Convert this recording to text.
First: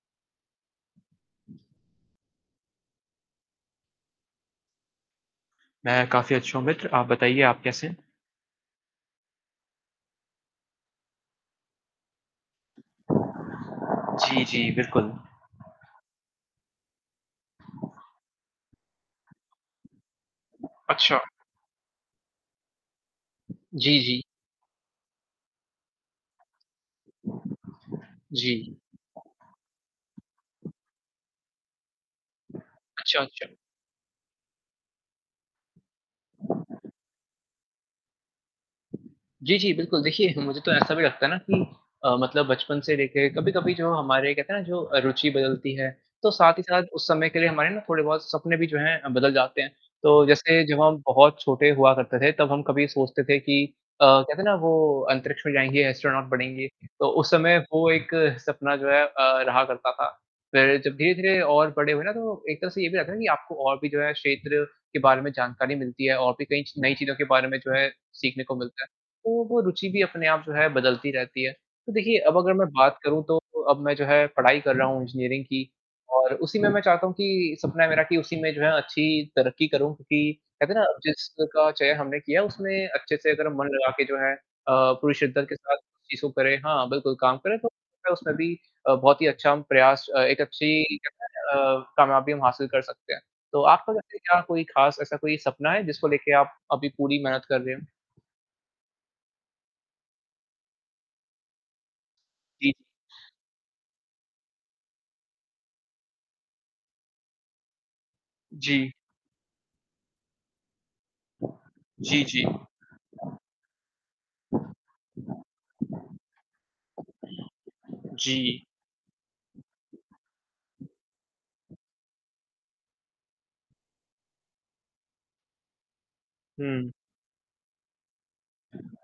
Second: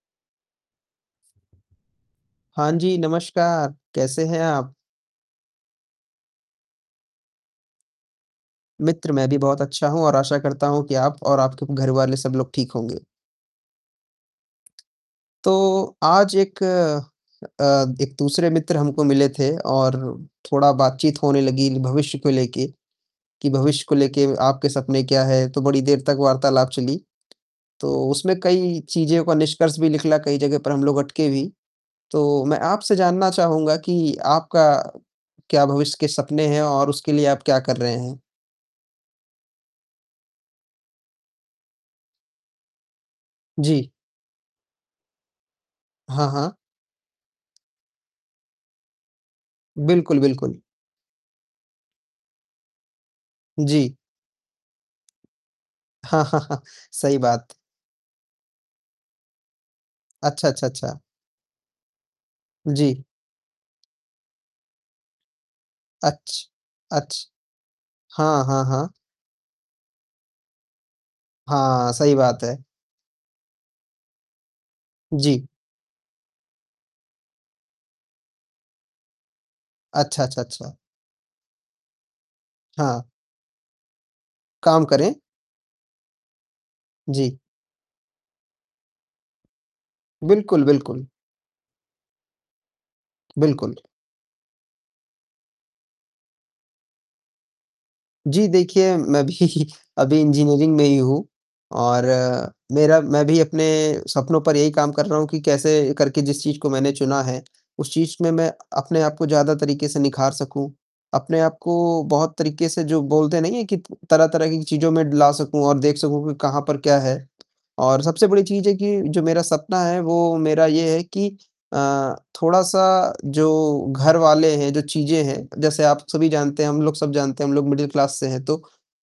हाँ जी, नमस्कार, कैसे हैं आप? मैं काफ़ी अच्छा हूँ मित्र, आप बताइए आप कैसे हैं? मित्र मैं भी बहुत अच्छा हूँ और आशा करता हूँ कि आप और आपके घरवाले सब लोग ठीक होंगे। जी, जी, बिल्कुल। तो आज एक अ, एक दूसरे मित्र हमको मिले थे और थोड़ा अच्छा। बातचीत होने लगी भविष्य को लेके, कि भविष्य को जी, जी। लेके आपके सपने क्या है? तो बड़ी देर तक वार्तालाप चली। तो उसमें जी। कई चीज़ों का निष्कर्ष भी निकला, कई जगह पर हम लोग अटके भी, तो मैं आपसे अच्छा, जानना अच्छा। चाहूँगा कि आपका क्या भविष्य के सपने हैं और उसके लिए आप क्या कर रहे हैं? जी, जी, बिल्कुल, देखिए मुझे तो ऐसा भी लगता है ना कि अ, मतलब बचपन से लेकर कभी-कभी जी। जो हमारे कहते हैं ना जो रुचि बदलती है, हाँ, तो साथ हाँ। ही साथ उस समय के लिए हमारे ना थोड़े-बहुत सपने भी जो हैं अ, बदल जाते हैं। बिल्कुल, तो बिल्कुल। जैसे जब हम बहुत छोटे हुआ करते थे, तब हम कभी सोचते थे कि जी। अ, कहते हैं ना वो अंतरिक्ष में जाएँगे, एस्ट्रोनॉट बनेंगे, तो सही उस बात। समय वो एक सपना जो है अ, रहा करता था। अच्छा, अच्छा, फिर जब अच्छा। धीरे-धीरे और बड़े हुए ना तो एक तरह से ये भी जी। रहता है कि आपको और भी जो है क्षेत्र के बारे में जानकारी मिलती है और अच्छ भी कई च नई चीज़ों के अच्छ बारे में जो है सीखने हाँ, को हाँ, मिलता है। हाँ। तो वो रुचि भी अपने आप जो है बदलती रहती है, हाँ, तो सही देखिए अब बात अगर है। मैं बात करूँ तो अब मैं जो है पढ़ाई कर रहा हूँ इंजीनियरिंग जी। की और उसी में मैं चाहता हूँ कि सपना है मेरा कि उसी में जो है अच्छी तरक्की करूँ, अच्छा, क्योंकि अच्छा, कहते अच्छा। हैं ना जिसका चयन हमने किया है, उसमें हाँ। अच्छे से अगर मन लगा के जो है अ, काम करें। पूरे शिद्दत के साथ चीज़ों को करें हाँ, बिल्कुल काम जी। करें, तो उसमें भी अ, बहुत ही अच्छा प्रयास एक बिल्कुल, अच्छी बिल्कुल। कहते है ना अ, कामयाबी हम हासिल कर सकते हैं, तो बिल्कुल। आपका वैसे क्या कोई ख़ास ऐसा कोई सपना है जिसको लेके आप अभी पूरी मेहनत कर रहे हो? जी देखिए, मैं भी अभी इंजीनियरिंग में ही हूँ और जी, जी। मेरा मैं भी अपने सपनों पर यही काम कर रहा हूँ कि कैसे करके जिस चीज़ को मैंने चुना है, उस चीज़ में मैं जी। अपने आप को ज़्यादा तरीके से निखार सकूँ। अपने आप को जी, बहुत जी। तरीके से जो बोलते नहीं है कि प तरह-तरह की चीज़ों में ला सकूँ और देख सकूँ कि कहाँ पर क्या है और सबसे बड़ी जी। चीज़ है कि जो मेरा सपना है वो मेरा ये है कि अ, थोड़ा-सा जो घरवाले हैं, जो चीज़ें हैं, जैसे आप सभी जानते हैं, हम हुँ। लोग सब जानते हैं, हम लोग मिडिल क्लास से हैं तो